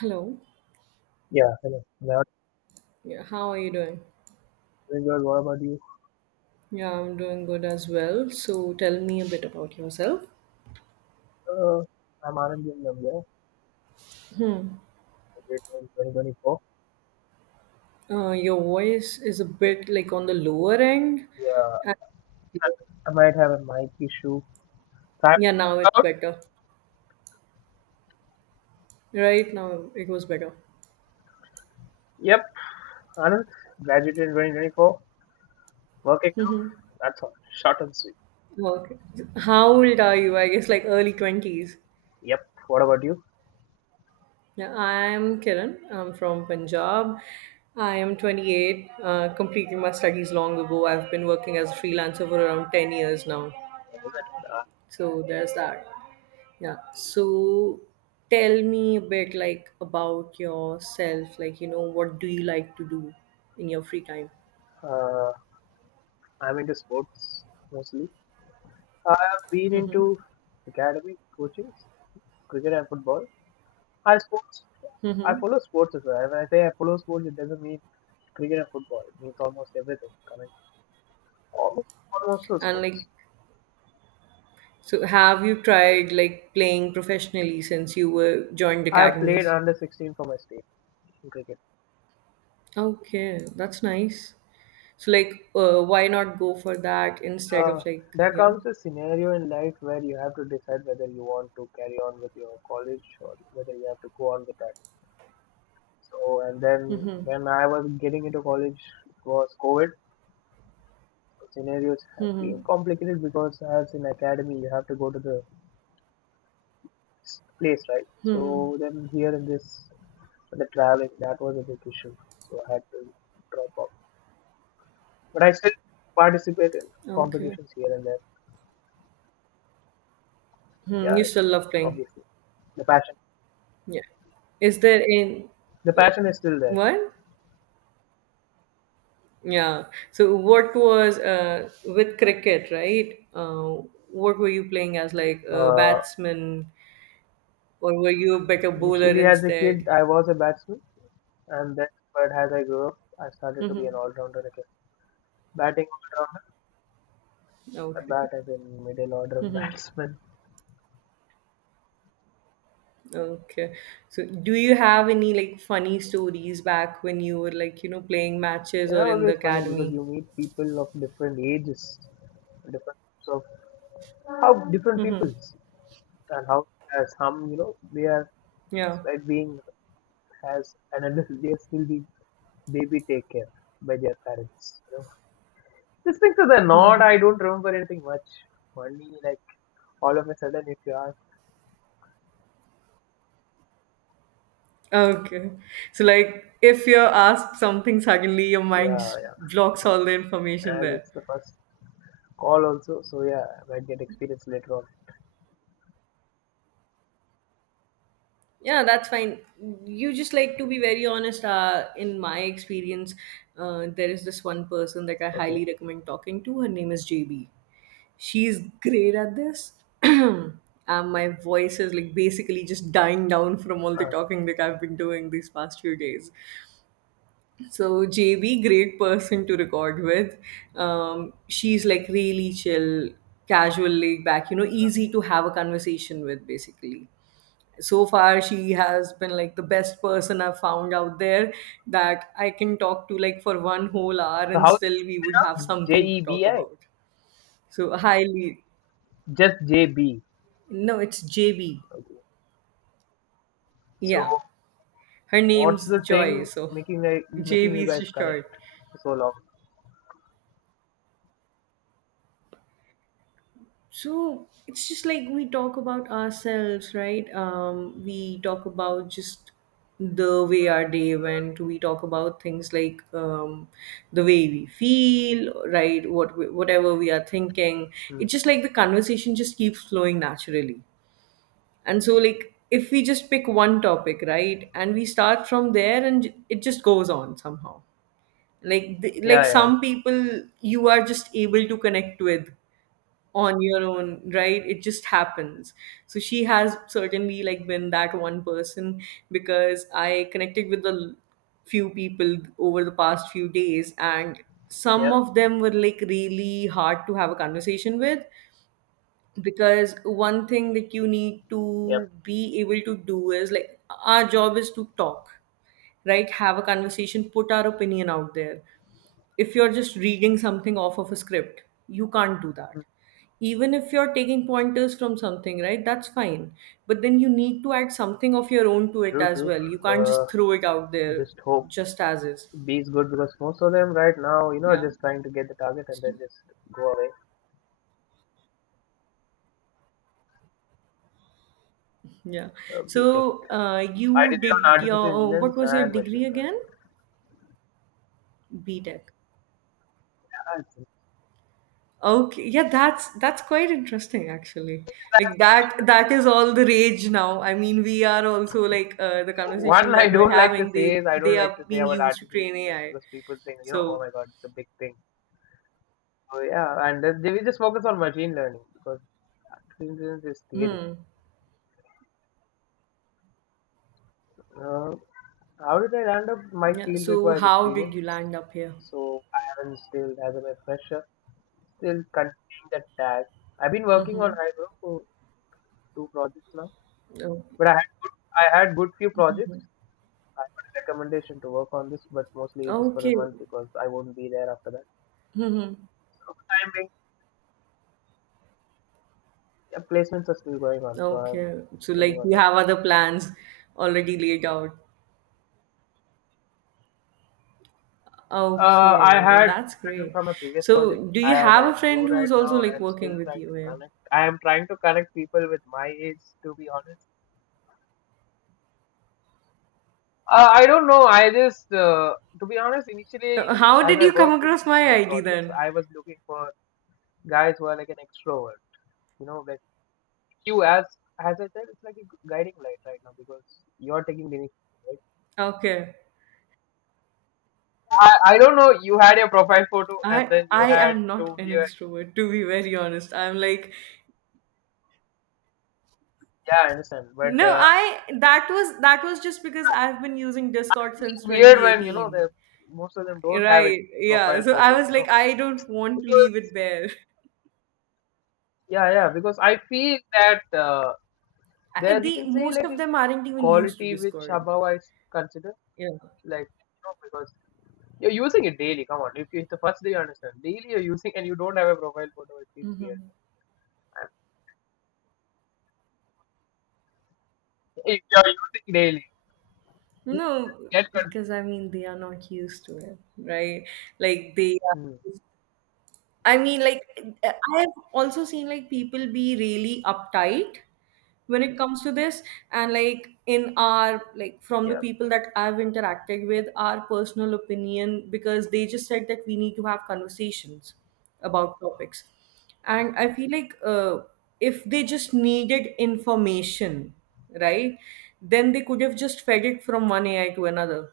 Hello. Yeah, hello. That Yeah, how are you doing? doing good. What about you? Yeah, I'm doing good as well. So tell me a bit about yourself. Uh, I'm Anand in Namibia. I graduated in 2024. Your voice is a bit like on the lower end. Yeah, And, I might have a mic issue. Time yeah, now it's out. better. Right now it was better. Yep, Anand. Graduated in 2024. Working out. Hmm. That's all. Short and sweet. Okay. How old are you? I guess like early 20s. Yep. What about you? Yeah, I'm Kiran. I'm from Punjab. I am 28, completing my studies long ago. I've been working as a freelancer for around 10 years now. What is it? So there's that. Yeah. So tell me a bit like about yourself. Like, you know, what do you like to do in your free time? Uh, I'm into sports mostly. I've been into academic coaching, cricket and football. I sports. I Mm-hmm. follow sports as well. When I say I follow sports, it doesn't mean cricket and football. It means almost everything. Almost, almost all And sports. like, so have you tried like playing professionally since you were joined I have played academies? under 16 for my state in cricket. Okay, that's nice. So like, why not go for that instead Uh, of like, there you know? comes a scenario in life where you have to decide whether you want to carry on with your college or whether you have to go on with that. So, and then when I was getting into college, it was COVID. So, scenarios have been complicated because as in academy, you have to go to the place, right? So then here in this, the traveling, that was a big issue. So I had to drop off. But I still participate in Okay. competitions here and there. Hmm, Yeah, you still love playing. obviously. The passion. Yeah. Is there in The yeah. passion is still there. What? Yeah. So what was with cricket, right? What were you playing as, like a Uh, batsman, or were you a better bowler Initially, as a kid, instead? I was a batsman, and then, but as I grew up, I started to be an Mm-hmm. all-rounder again. Batting all-rounder, I Okay. bat as a middle order batsman. Okay. So do you have any like funny stories back when you were like, you know, playing They matches or are in the always funny because academy? you meet people of different ages, different types of how different Mm-hmm. peoples and how as some, you know, they are Yeah. despite being as an adult they are still being they be taken by their parents. You know? These things are the not. I don't remember anything much. Only like all of a sudden, if you ask, Okay. So like if you're asked something suddenly, your mind yeah, just yeah, blocks yes. all the information As there. it's the first call also, so yeah, I might get experience later on. Yeah, that's fine. You just like to be very honest. In my experience, there is this one person that I Okay. highly recommend talking to. Her name is JB. She's great at this. And my voice is like basically just dying down from all the Uh, talking that I've been doing these past few days. So JB, great person to record with. She's like really chill, casual, laid back. You know, easy to have a conversation with, basically so far she has been like the best person I've found out there that I can talk to like for one whole hour so and how is still we would have it? J something to E talk B I, about so highly just J B. no it's JB, Okay. So yeah, her what's name's the Joy, thing so making like making you JB is guys just connect short. for so long? So it's just like we talk about ourselves, right? We talk about just the way our day went. We talk about things like the way we feel, right? Whatever we are thinking. Hmm. It's just like the conversation just keeps flowing naturally. And so, like, if we just pick one topic, right, and we start from there, it just goes on somehow. Like, like Yeah, yeah, some people you are just able to connect with on your own, right, it just happens. So she has certainly like been that one person because I connected with few people over the past few days, and some yep, of them were like really hard to have a conversation with because one thing that you need yep. to be able to do is like our job is to talk, right, have a conversation, put our opinion out there. If you're just reading something off of a script, you can't do that. Hmm. Even if you're taking pointers from something, right, that's fine, but then you need to add something of your own to it True, as true. well. You can't just Uh, throw it out there just hope. just as is. B is good because most of them right now, you know, are Yeah, just trying to get the target and then just go away. yeah. So B Tech. I did you it on did artificial your intelligence what was your and machine degree learning. again? B Tech, okay, yeah, that's quite interesting actually. Like that that is all the rage now. I mean, we are also like the conversations One I that we're don't like to having. say is They I don't they like are to say being about used to artificial train intelligence AI. because people think, you know, oh So, my god, it's a big thing. So yeah, we just focus on machine learning because artificial intelligence is theory. hmm, Uh, how did I land up? My yeah. field So, requires how did experience, you land up here? so I haven't still as a fresher. Still continuing that tag. I've been working Mm-hmm. on Hydro for two projects now, Oh, but I had good few projects. I got a recommendation to work on this, but mostly just for a okay. month because I won't be there after that. Mm-hmm. So for the time being, yeah, placements are still going on, so I'm Okay. So, waiting like, on you that. have other plans already laid out. I Okay. Yeah, had that's written great. from a previous So, project do you as have I'm a new friend right who's also now. like I'm working still with trying you to here? connect. I am trying to connect people with my age, to be honest. I don't know. I just, to be honest, initially, How as did I you come worked in across this, my their ID projects, then? I was looking for guys who are like an extrovert. You know, like you, as I said, it's like a guiding light right now because you're taking the initiative. Right? Okay. I don't know. You had your profile photo, and I then you I had am to not an hear. extrovert to be very honest. I'm like Yeah, I understand. But no, I that was just because I've been using Discord since weird when you know the 2018. most of them don't have it Right. Yeah. profile So I photo. was You like know, I don't want to because leave it bare. yeah, yeah, because I feel that there you can The say most like of a them aren't even used to quality which Discord. above I consider. Yeah. Like, you know, because you're using it daily. Come on, if it's the first day, you understand. Daily you're using, and you don't have a profile photo, it feels weird. Hmm. If you're using daily, you No, get confused. because I mean they are not used to it, right? Like they Hmm. are, I mean, like, I have also seen like people be really uptight when it comes to this, and like in our like from the Yeah, people that I've interacted with, our personal opinion because they just said that we need to have conversations about topics, and I feel like if they just needed information, right, then they could have just fed it from one AI to another.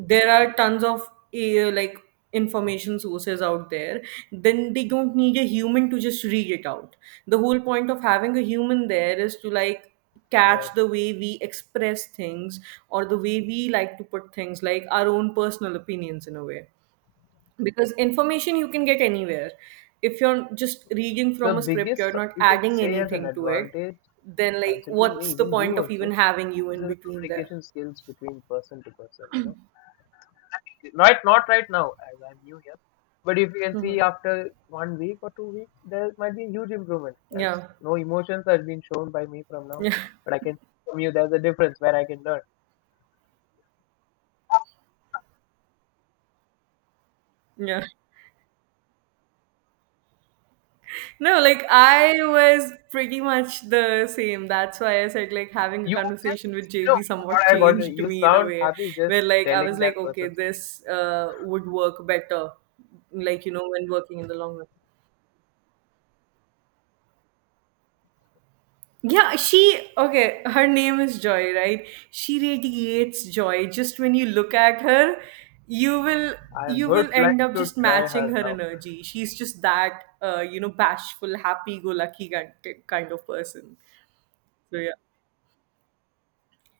There are tons of like information sources out there. Then they don't need a human to just read it out. The whole point of having a human there is to like catch yeah. the way we express things or the way we like to put things like our own personal opinions in a way, because information you can get anywhere. If you're just reading The from a script, biggest you're not you can adding say as an anything to it. advantage, Then like considering me, what's the even you point of even also, having you is in the between there? communication skills between person to person. You know not not right now, as I'm new here. But if you can Hmm, see after 1 week or 2 weeks, there might be huge improvement. As yeah, no emotions has been shown by me from now, yeah. but I can see from you there's a difference where I can learn. Yeah. No, like I was pretty much the same. That's why I said like having a You just conversation with you know JB what somewhat I got. changed You me in a sound way happy where just like I telling was that like, okay, person's name. this would work better, like you know, when working in the long run. Yeah, she okay, her name is Joy, right? She radiates joy. Just when you look at her, you will I you would will like end up to just try matching her her out. energy. She's just that you know, bashful, happy go lucky kind of person. So yeah.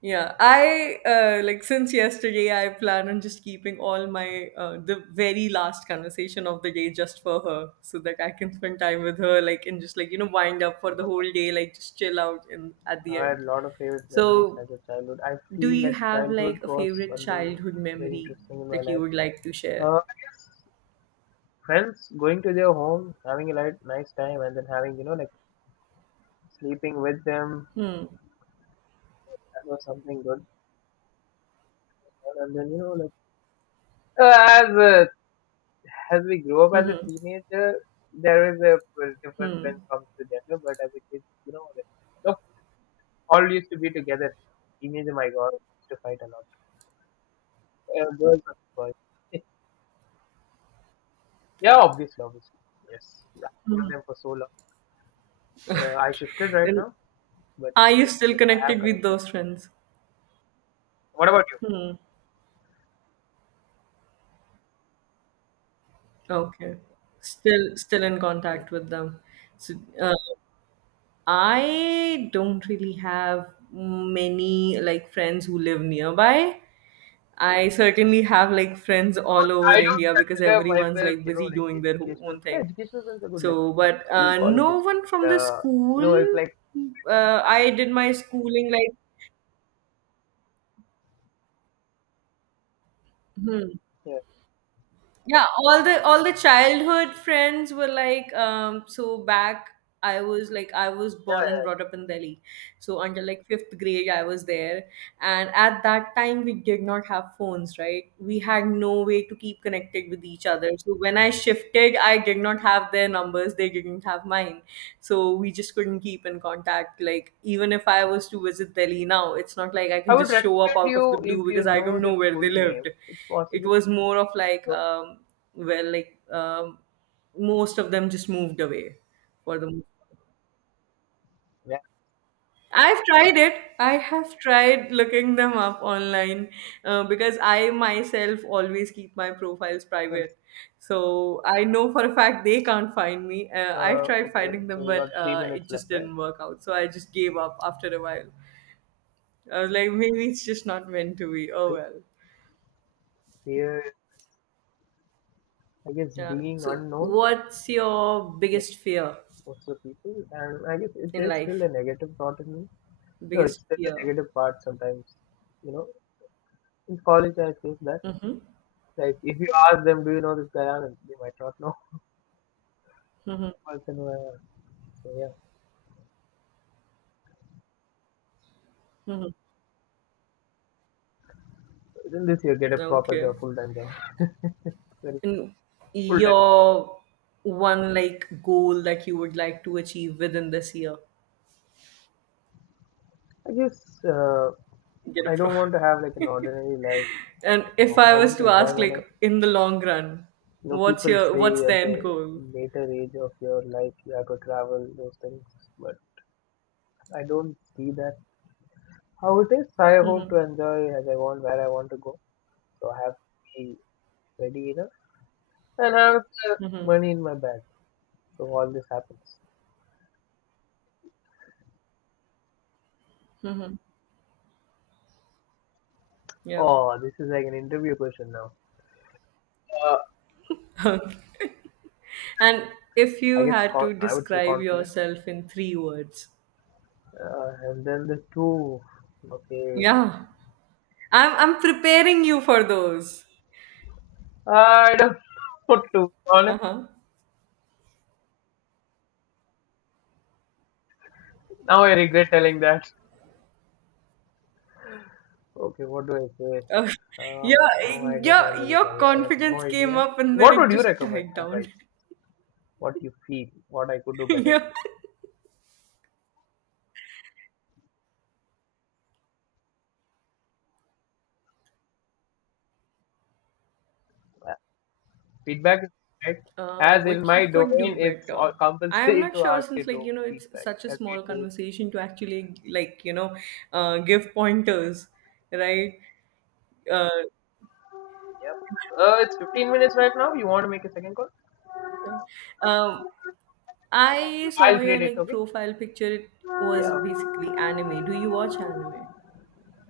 Yeah, I like since yesterday I plan on just keeping all my the very last conversation of the day just for her so that I can spend time with her like and just like you know wind up for the whole day like just chill out and at the I had end. a lot of favorite memories So, as a childhood. I do feel you like have childhood like a was favorite something childhood very memory interesting in my that you life. would like to share? I guess friends going to their home, having a light, nice time, and then having, you know, like sleeping with them. Hmm. That was something good. And then, you know, like uh, as uh, as we grow up as a Mm-hmm. teenager, there is a difference when it comes to gender. But as a kid, you know, like, look, all used to be together. Teenager, my God, used to fight a lot. Girls and boys. Yeah, obviously, obviously. Yes, yeah. I've known them for so long. I shifted right And now, but are you still, still yes, I have connected with connection. those friends? What about you? Okay. Still in contact with them. So, I don't really have many like friends who live nearby. I certainly have like friends all over I don't India because consider everyone's myself, like you know, busy like doing their educational. own Yeah, thing. educational friends are good, like So, but school, no colleges. one from the Uh, you know, it's school. like I did my schooling like. Hmm. yeah, Yeah, all the childhood friends were like so back I was like I was yeah, born and yeah. brought up in Delhi. So until like 5th grade I was there, and at that time we did not have phones, right? We had no way to keep connected with each other. So when I shifted, I did not have their numbers, they didn't have mine. So we just couldn't keep in contact like even if I was to visit Delhi now, it's not like I I can would just show up recommend out of you the blue if you because I know don't their know where full they name. lived. It's It possible. was more of like So well like most of them just moved away for the yeah, I've tried it. I have tried looking them up online, because I myself always keep my profiles so private. So I know for a fact they can't find me. I tried okay. finding So them, we but got three minutes it left, just right? didn't work out. So I just gave up after a while. I was like, maybe it's just not meant to be. Oh Three. well. Fear, I guess, Yeah. being So, unknown, what's your like biggest fear most of the people, and I guess it in is still a life? negative thought in me. No, it's Biggest still a fear. negative part sometimes. You know, in college I face that. Mhm, Like if you ask them, do you know this guy Anand? They might not know mhm, person who I am. So yeah, mhm. within this year, get a proper Okay. job, full time job. Very And full time job. your one like goal that you would like to achieve within this year, I guess get a I pro. don't want to have like an ordinary life, And like if normal. I I was want to to enjoy ask, my life. like in the long run, You know, what's people your what's say the at end the goal? later age of your life you have to travel those things, but I don't see that how it is. I hope to enjoy as I want, where I want to go. So I have to be ready enough and I have the money in my bag. So all this happens. Yeah. Oh, this is like an interview question now. Uh, And if I you guess had to I would say describe confident. yourself in three words, And then the two. Okay. yeah, I'm preparing you for those. I don't know to be honest. Uh huh. Now I regret telling that. Okay, what do I say? Oh, Uh, yeah, no, I guess I'm very your sorry. I have no confidence came idea. up and then What would it you just recommend? died down. Advice. What you feel. What I could do better. Yeah. Uh, Feedback is right. As in What you my could do domain, it's better. all I am compulsory not to sure ask a since like do you know it's feedback such a as we small trade. conversation to actually like you know give pointers, right? Uh, Yep. It's 15 minutes right now. You want to make a second call? um, I saw I'll your grade it, like okay? profile picture. It was Yeah, basically anime. Do you watch anime?